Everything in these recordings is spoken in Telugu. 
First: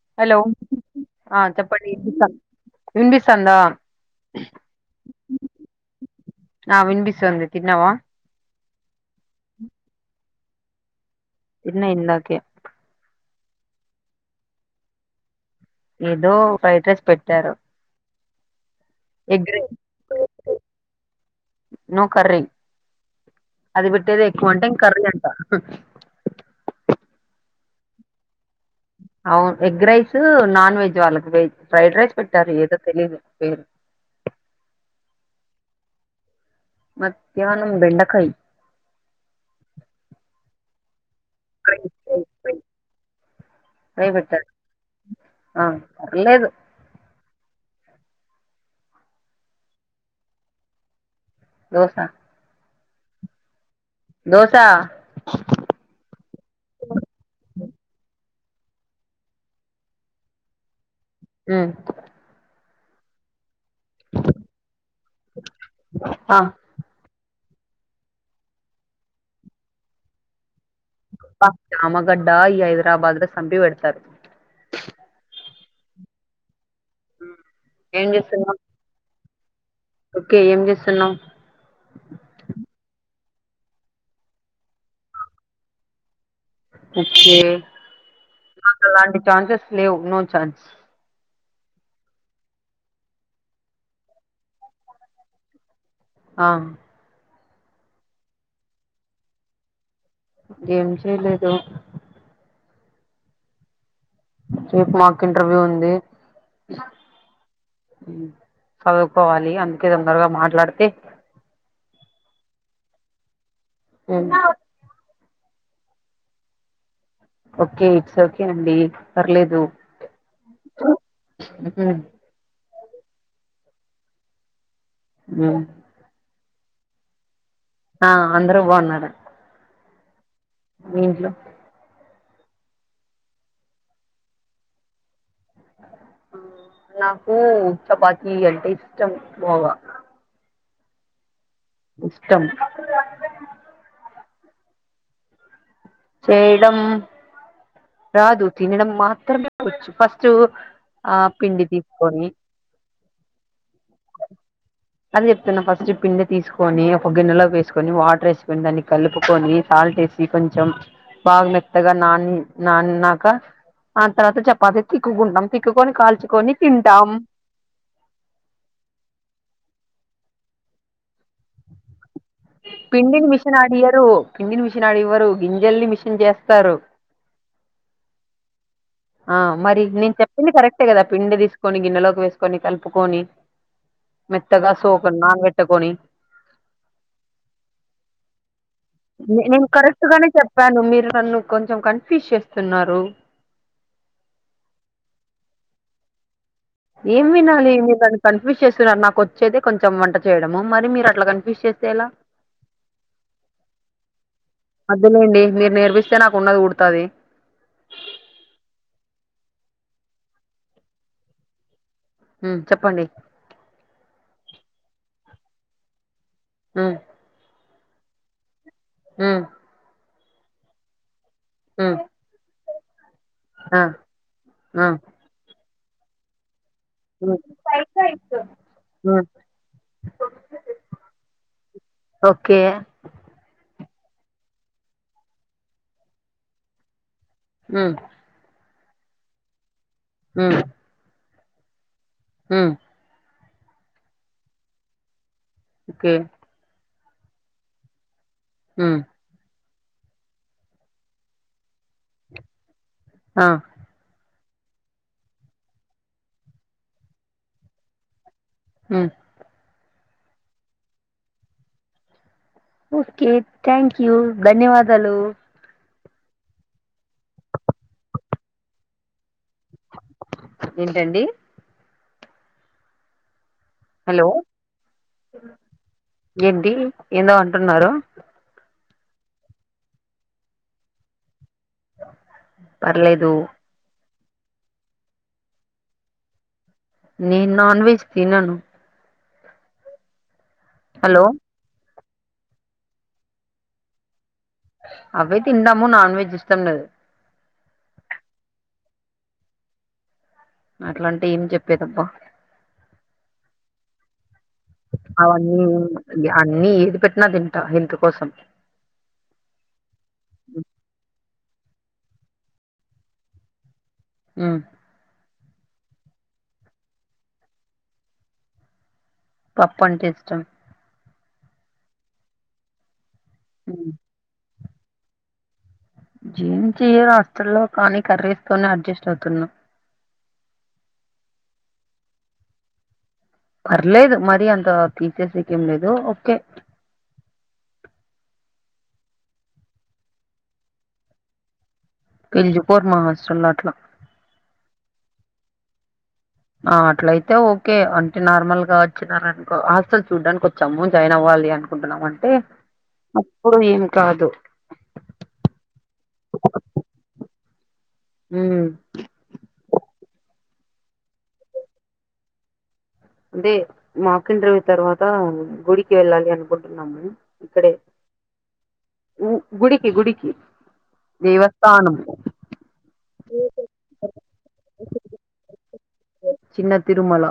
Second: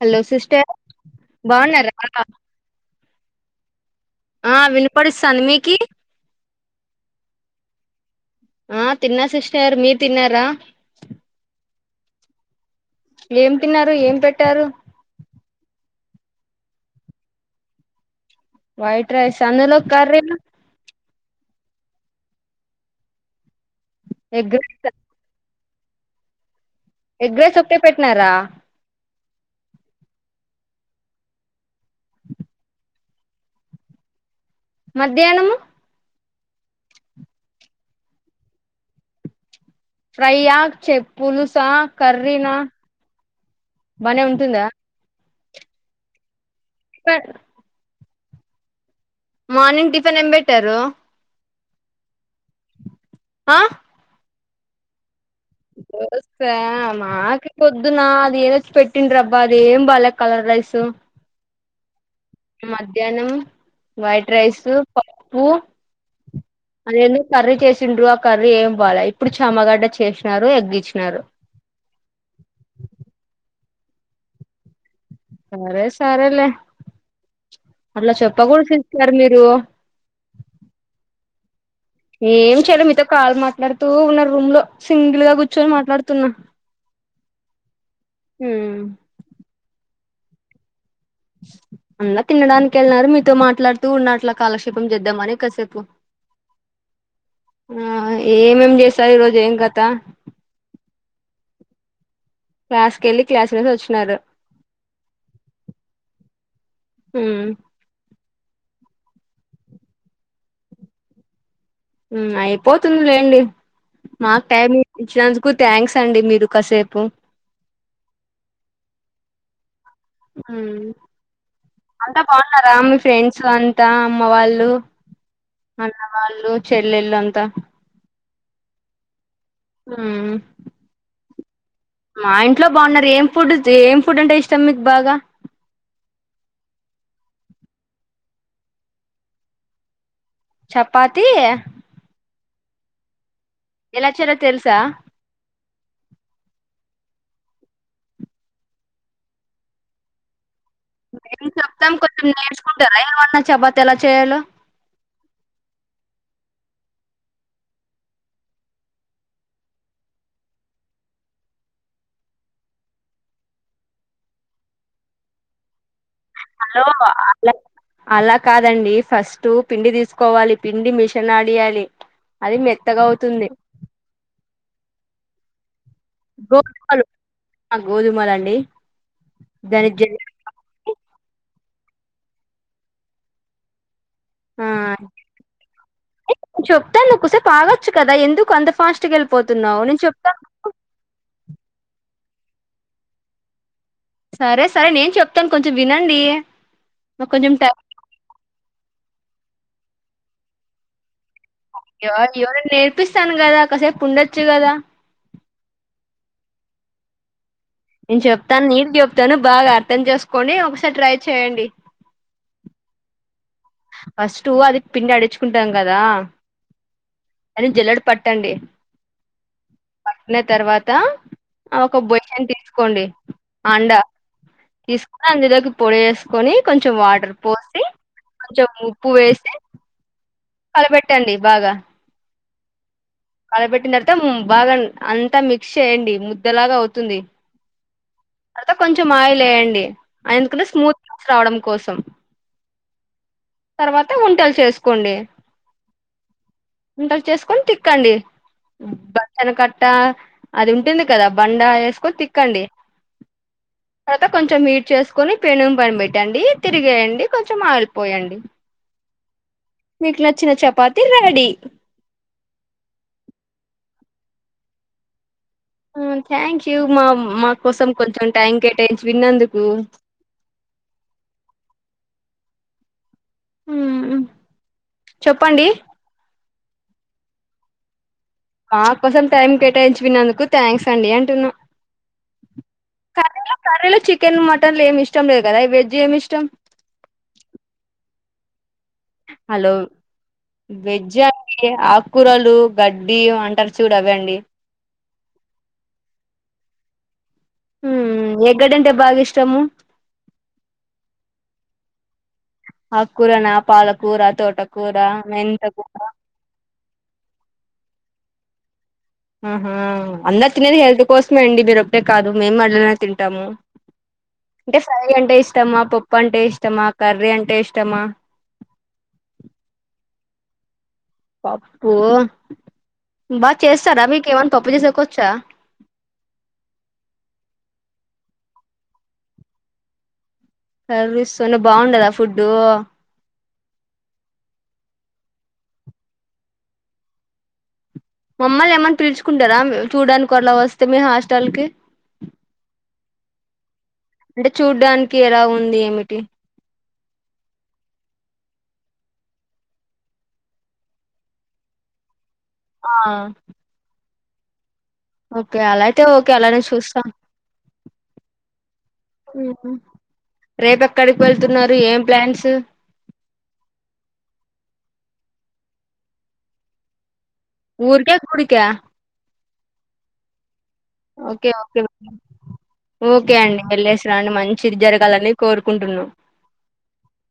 హలో సిస్టర్ బాగున్నారా ఇండి సంద ఆ వినిపడిస్తాను మీకి అ విన్బస్తంది తన్నావా ఆ తిన్నా సిస్టర్ మీరు తిన్నారా తిన్న ఇందాకే ఏం తిన్నారు ఏం పెట్టారు ఏదో ఫ్రైడ్ రైస్ పెట్టారు వైట్ రైస్ అన్దులొ కర్రీను నోకర్రీ అది పెట్టేదే ఎక్కువ ఎగ్ అంటే ఇంక రైస్ కర్రీ అంట హ ఎగ్ రైస్ ఒకటే పెట్నారా అవును ఎగ్ రైస్ నాన్ వెజ్ వాళ్ళకి వెజ్ ఫ్రైడ్ రైస్ పెట్టారు ఏదో తెలీదు పేరు మధ్యాహ్నము మద్యానం బెండకాయ్ ఫ్రై ఆక్ చెప్ పులుసా కర్రీనా, ఫ్రై బనే పెట్టారు ఉంటుందా ఆ పర్లేదు స మార్నింగ్ టిఫిన్ ఏంబెట్టారు దోశ ఆ దోసా తెలుసా మాకి పొద్దున అది ఏదోచ్చి పెట్టిండ్రబ్బా అది ఏం బాలె కలర్ రైస్ మ్ మధ్యాహ్నం వైట్ రైస్, పప్పు ఆ, అదే కర్రీ చేసిండ్రు ఆ కర్రీ ఏం బాలే ఇప్పుడు చమగడ్డ చేసినారు ఎగ్గి రామగడ్డ ఈ హైదరాబాదులో సంబి వెడత స సరే సరేలే ఏం అట్లా చేస్తున్నావ్ చెప్పకూడా తీస్తారు మీరు ప్యూర్ ఓకే ఏం చేస్తున్నావు ఏం చెయలే మీతో కాలు మాట్లాడుతూ ఉన్నా రూమ్ లో సింగిల్ గా కూర్చొని మాట్లాడుతున్నా ఓకే ఉమ్ నాకలాంటి ఛాన్సెస్ లేవు ను చాన్స్ అంతా తినడానికి వెళ్ళినారు మీతో మాట్లాడుతూ ఉన్న అట్లా కాలక్షేపం చేద్దామని కాసేపు ఆ ఆ ఏమేం చేస్తారు ఈ రోజు ఏం కత ఏం చేయలేదు క్లాస్ కెళ్ళి క్లాసెస్ వచ్చి స మాకు ఇంటర్వ్యూ ఉంది ఉమ్ చదువుకోవాలి అందుకే తొందరగా మాట్లాడితే మ్ అయిపోతుంది లేండి హ్మ్. మాకు టైమ్ ఇచ్చిన కు థ్యాంక్స్ అండి మీరు కాసేపు ఓకే ఇట్స్ ఓకే అండి పర్లేదు మ్ హ్మ్. అంతా బాగున్నారు ఫ్యామిలీ, ఫ్రెండ్స్ అంతా అమ్మ వాళ్ళు హ్మ్. అన్న వాళ్ళు చెెల్లెలు అంతా ఆ అందరు బాగున్నారు హ్మ్ మీ ఇంట్లో మా ఇంట్లో బాగున్నారు ఏం ఫుడ్ ఏం ఫుడ్ అంటే ఇష్టం మీకు బాగా నాకు చపాతి అంటే ఇష్టం బాగా చపాతిీ ఈ ఇష్టం ఎలా చేయాలో తెల్సా చేయడం రాదు తినడం మాత్రంేచ్చు ఫస్ట్ ఆ మేము పిండి చెప్తాం కొంచెం తీసుకొని నేర్చుకుంటారా ఏమన్నా చపాతి ఎలా చేయాలో కొని ఒక గిన్నెలో వేసుకొని వాటర్ వేసుకొని దాన్ని కలుపుకొని సాల్ట్ేసి కొంచెం బాగా మెత్తగా నాని నాని నాక ఆ తర్వాత చపాతి తిక్కుంటాం తిక్కుకొని కాల్చి హలో అ అలా కాదండి ఫస్ట్ పిండి తీసుకోవాలి పిడి మిష్ పిండిని అవుతుంది మిషనాడియరు పిండిని మిషనాడివరు గింజల్ నీ మిష్ గోధుమలు గోధుమలు అండి ఆ మరి నేను చెప్పింది కరెక్టే కదా పిండి తీస్ కొని గిన్నెలోకి వేసుకొని కలుపుకొని ఆ మెత్తగా సోకని నానబెట్టుకొని చెప్తా నుకుసేపు ఆగొచ్చు కదా ఎందుకు అంత ఫాస్ట్గా నేను వెళ్ళిపోతున్నావు కరెక్ట్ గానే చెప్తాను చెప్పాను మీరు నన్ను కొ చెం కన్ఫ్యూజ్ చేస్తున్నారు సరే సరే నేను చెప్తాను కొంచెం వినండి ఏం నాకు కొంచెం వినాలి టైం మీరుని కన్ఫ్యూజ్ చేస్తున్నారు నాకు వచ్చేతే కొంచెం వంట చేయడము మరి మీరు అట్లా కని నేర్పిస్తాను కదా కాసేపు ఉండొచ్చు కదా తది నేను చెప్తాను నీట్ చెప్తాను బాగా అర్థం చేసుకోండి ఒకసారి ట్రై చేయండి హుమ్ చెప్పండి ఫస్ట్ అది పిండి అడిచుకుంటాం కదా ఆ అది జల్లడు పట్టండి ఉమ్ పట్న తర్వాతా ఆ ఒక బొచెని తీస్ కోండి ఆ ఆండా ఆ తీసుకు అందులోకి పొడేస్సుకొని కొంచెం వాటర్ మ్మ్ పోసి కొంచెం ఉప్పు మ్మ్ వేసి కలపెట్టండి బాగా ఓకే కలపెట్టినతర్వత బాగా అంతా మిక్స్ చేయండి ముద్దలాగా అవుతుంది మ్ తర్వత కొంచెం ఆయిలేయండి ఆయందుకులు స్మూత్ కావడం కోసం ఆ తర్వాత వంటలు చేసుకోండి ఓకే వుండల్ చేసుకొని తిక్కండి మ్మ్ బచ్చల కట్ అట్టా అది ఉంటుంది కదా బండ ఏసుకొని తిక్కండి ఆ తర్వాత కొంచెం మీట్ చేసుకొని పెనుం పైన్ పెట్టండి తిరిగేయండి కొంచెం ఆయిల్పోయండి ఆ మీకు నచ్చిన chapati ready okay thank you ధన్యవాదాలు థ్యాంక్ యూ మా మా కోసం కొంచెం టైం కేటాయించి విన్నందుకు ఏంటండి మ్ హలో చెప్పండి ఏంటి ఏందో అంటున్నారు మా కోసం టైం కేటాయించి విన్నందుకు థ్యాంక్స్ అండి అంటున్నా పర్లేదు కర్రీలో కర్రీలో చికెన్ మటన్లు ఏమి ఇష్టం లేదు కదా వెజ్ ఏమి ఇష్టం నెన్ నాన్ వెజ్ తీననూ హలో వెజ్ హలో అగ్గీయే ఆగ్ కూరలు గడ్డి అంటారు చూడ అవండి అవె తిందాము నాన్ వెెజ్ ఇష్టం లేదు హ ఎగడంటే బాగా ఇష్టము అట్లా అంటే ఏం చెప్పేదబ్బా అకురనా పాలకూర తోట అవన్నీ అన్నిీ ఏందుకట్లా ప తింట ఎందుకు కోసం ఆహా అన్నత్ నేని హెల్త్ కొసం ఇమండి మీరు అప్పుడే కాదు మేము మళ్ళనే తింటాము ఉమ్, అంటే ఫై అంటే ఇష్ట ఇష్టమా పప్పు అంటే ఇష్టమా కర్రీ అంటే ఇష్టమా పప్పు అంటే ఇష్టం పప్పు బాగా చేస్తారా వికేవన్ పప్పు చేసుకొచ్చా జీమ్ చెయ్యరుస్తుల్లో కానీ కర్రీస్తోనే అడ్జస్ట్ అవుతున్నాం కర్రిస్ స్తునే బాగుండదా ఫుడ్డు పర్లేదు మరి అంత తీసేసేది ఏమి లేదు ఓకే మమ్మల్ని ఏమని పిలుచుకుంటారా చూడడానికి అలా వస్తే మీ హాస్టల్ కి పెంజ కోర్ మా హాస్టల్లో అట్లా అంటే చూడ్డానికి ఎలా ఉంది ఏమిటి అట్లయితే ఓకే అంటే నార్మల్ గా వచ్చినారనుకో హాస్టల్ చూడ్డానికి వచ్చాము జాయిన్ అవ్వాలి అనుకుంటున్నామ అంటే ఆ అప్పుడు ఏం కాదు ఓకే అలా అయితే ఓకే అలానే చూస్తాం హమ్ రేపు ఎక్కడికి వెళ్తున్నారు ఏం ప్లాన్స్ అంటే మా అక్క ఇంటర్వ్యూ తర్వాత గుడికి వెళ్ళాలి అనుకుంటున్నాము ఇక్కడే ఊరికా గుడికా ఉ- గుడికి గుడికి ఓకే ఓకే దేవస్థానం ఓకే అండి వెళ్ళేసర అండి మంచిది జరగాలని కోరుకుంటున్నాం చిన్న తిరుమల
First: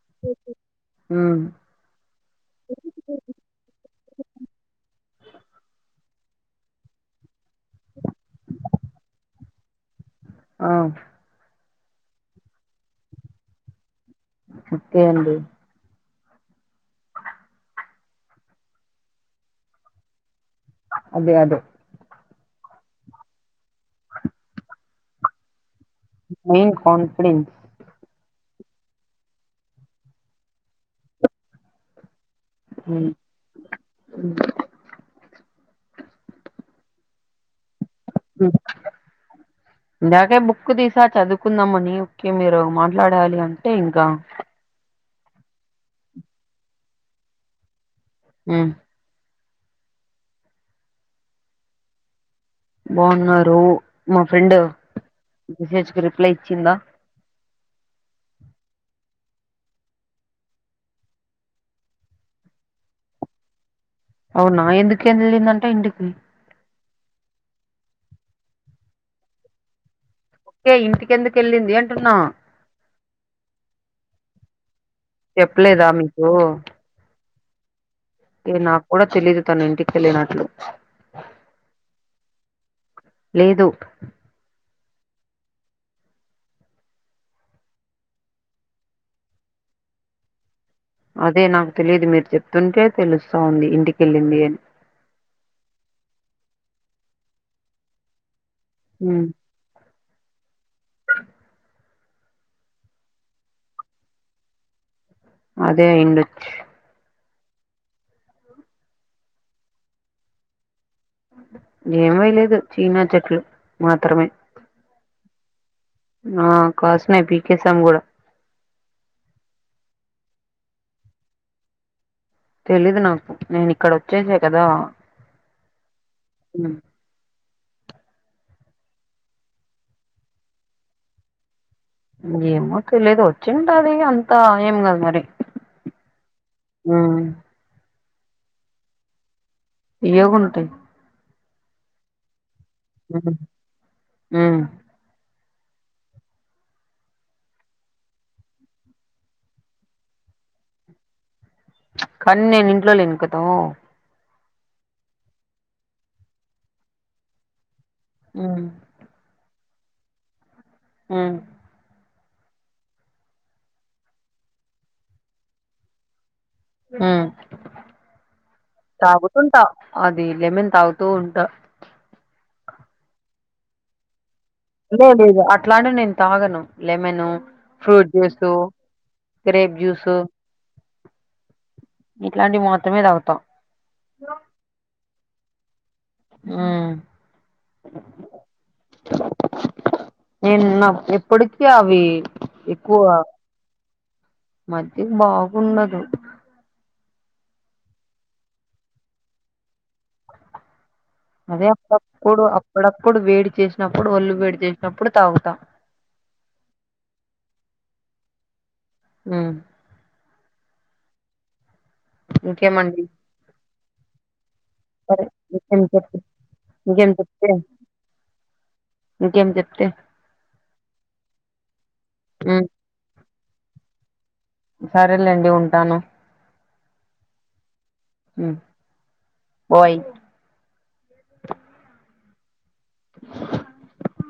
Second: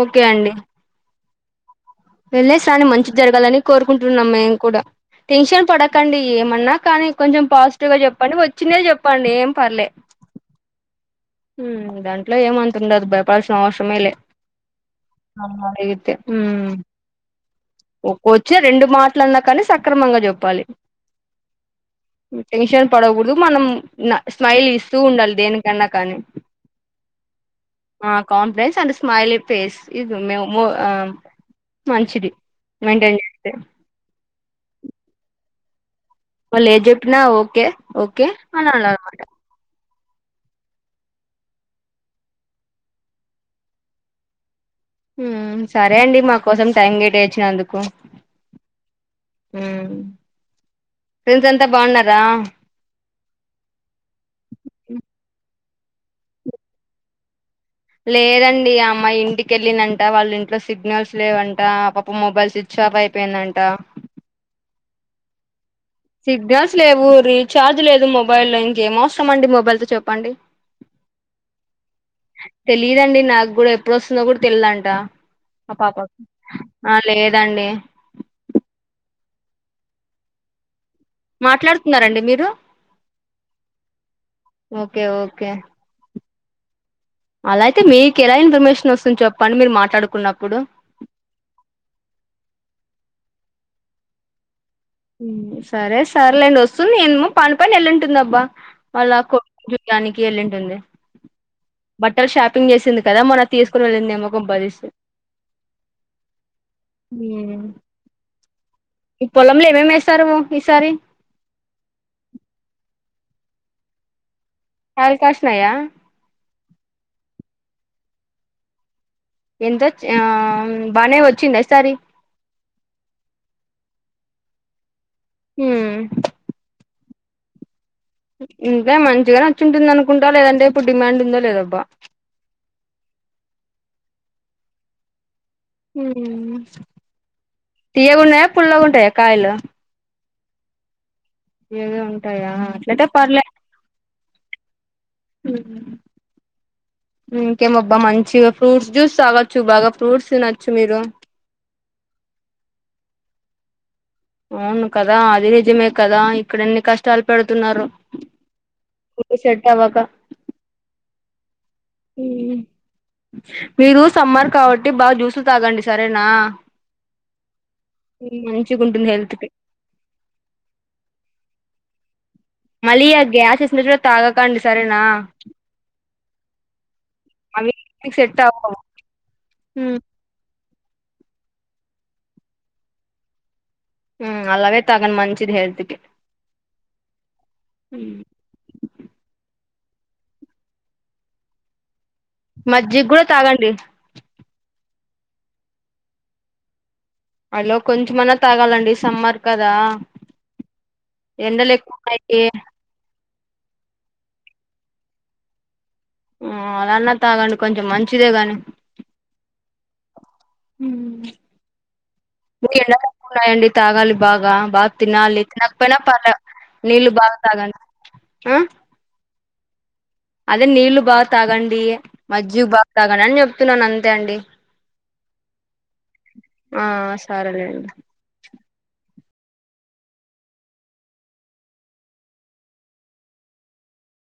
ఓకే అండి ఉమ్ వెళ్ళేసాని మంచిది జరగాలని కోరుకుంటున్నాం మేము కూడా టెన్షన్ పడకండి ఏమన్నా కానీ కొంచెం పాజిటివ్ గా చెప్పండి వచ్చిందే చెప్పండి ఏం పర్లేదు ఆ దాంట్లో ఏమంతతుండదు భయపడాల్సిన అవసరమే లే ఓకే అండి ఆ అయితే ఉమ్ ఒక్క వచ్చే రెండు మాటలు అన్నా కానీ సక్రమంగా చెప్పాలి అదే అదే టెన్షన్ పడకూడదు మనం స్మైల్ ఇస్తూ ఉండాలి దేనికన్నా కానీ మైన్ కన్ఫిడెన్స్ ఆ కాంప్లెన్స్ అండ్ స్మైల్ ఫేస్ ఇది మేము మంచిది ఉమ్ మెయింటైన్ చేస్తే మళ్ళ ఏం జెపిన ఓకే ఓకే అన అనలనమాట ఇందాకే బుక్ తీసా చదువుకుందాంమని ఓకే మీరు మాట్లాడాలి అంటే ఇంకా సరే అండి మా కోసం టైం కేటా ఇచ్చినందుకు ఆమ్ ఉమ్ ఫ్రెండ్స్ అంతా బాగున్నారా బాగున్నారు మా ఫ్రెండ్ మీసేజకి రిప్లై ఇచ్చిందా లేదండి అమ్మాయి ఇంటికెళ్ళిందంట వాళ్ళ ఇంట్లో సిగ్నల్స్ లేవంట ఆ పాప మొబైల్ స్విచ్ ఆఫ్ అయిపోయిందంట అవునా ఎందుకు ఏలిదంత అంటా ఇంటికి సిగ్నల్ లేవు ను రీచార్జ్ లేదు మొబైల్ లో ఇంక అవసరం అండి మొబైల్ తో చెప్ప పండి ఓకే ఇంటికి ఎందుకు వెళ్ళింది అంటున్నా తెలియదు అండి నాకు కూడా ఎప్పుడు వస్తుందో తెల్లడండి చెప్పలేదా మీకు అా లేదు దండి ఏ నాకు కూడా తెలీదు తన ఇంటికి వెళ్ళినట్లు మాట్లాడుతున్నరండి మీరు లేదు ఓకే ఓకే అలాయితే మీకు ఎలా ఇన్ఫర్మేషన్ వస్తుంది చెప్పండి మీరు మాట్లాడుకున్నప్పుడు అదే నాకు తెలిదు మీరు చెప్తుంటే తెలుస్తా ఉంది ఇంటికెళ్ళింది అని ఉమ్ సరే సర్లేండి వస్తుంది ఏమో పని పని ఎల్లుంటుంది అబ్బా వాళ్ళ ఉమ్ కో డు యానికి వెల్లింటుంది బట్టలు షాపింగ్ చేసింది కదా మొన తీసుకోని వెళ్ళింది ఏమో గంప్పదిసి అదే అయ్యుండొచ్చు ఉమ్ ఈ పొలంలో ఏమేమి వేస్తారు ఈసారి ఏం వేయాలేదు చీనా చెట్లు మాత్రమే ఆల్కాష్ నయ ఆ కాసున్నాయి పీకేేశం కూడా ఎంత చి ఆ బానే వచ్చిందయిసారి తెలీదు నాకు నేను ఇక్కడ వచ్చేసా కదా హుమ్ ఇంే మంచిగానే వచ్చింటుంది అనుకుంటా లేదంటే ఇప్పుడు డిమాండ్ ఉందో లేదబ్బా ఏమో తెలిదు వచ్చింట అది అంతా ఏం కదు మరి ఉమ్ హూ తీియ గున్నాయా పుల్ల గా ఉంటాయా కాయలు తీయ గుంటాయి తీయగా ఉంటాయా అట్లాతే పర్లే ఆ ఇంకేమబ్బా మంచిగా ఫ్రూట్స్ జ్యూస్ తాగచ్చు బాగా ఫ్రూట్స్ తినొచ్చు మీరు కానీ నేను ఇంట్లో లేను కదా అవును కదా అది నిజమే కదా ఇక్కడ ఇన్ని కష్టాలు పెడుతున్నారు ఆ తవ కా ఆ ఉమ్ మీరు సమ్మర్ కాబట్టి బాగా జ్యూస్లు తాగండి సరేనా హుమ్ మంచిగా ఉంటుంది హెల్త్ కి తాగుతుంటా అది లెమెన్ తాగుతూ ఉంటా మలియా గా ఆ గ్యాసెస్ వి కూడా తాగాక్ లే లేదు అట్లానే నేను తాగను లెమను అవి ఫ్రూట్ మీకు సెట్ జ్యూసు అవ్వవు గ్రేప్ ఉమ్ జ్యూసు ఇట్లాంటివి మాత్రమే తాగుతాం హ్మ్ అలాగే తగం మంచి ఇది హేళ్తుకి ఆ ఉమ్. నేన్న ఎప్పటిక అవి ఎక్కువ మజ్జిగ కూడా తాగండి మజ్జిగ బాగుండదు అలో కొంచెమన్నా తాగాలండి సమ్మర్ కదా అదే ఎండలు ఎక్కువ అప్పుడప్పుడు ఉన్నాయి అప్పుడప్పుడు వేడి చేసినప్పుడు ఒల్లు వేడి చేసినప్పుడు తాగుతా అలాన్న తాగండి కొంచెం మంచిదే గాని హ్మ్ హ్మ్ ఇంకేమండి [inaudible] ఉన్నాయండి తాగాలి బాగా బాగా సరే తినాలి ఇంకేం తినకపోయినా చెప్తే పర్లే నీళ్ళ ఇంకేం బాగా చెప్తే తాగండి కే అదే నీళ్ళు బ తాగండి ఉమ్ మజ్జిగ బ తాగండి అని చెప్తు చెప్తున్నానుఅంతే అండి సరేలేండి ఉంటాను ఆహ్ సరే లెండి హ్మ్ ఓయ్ [inaudible]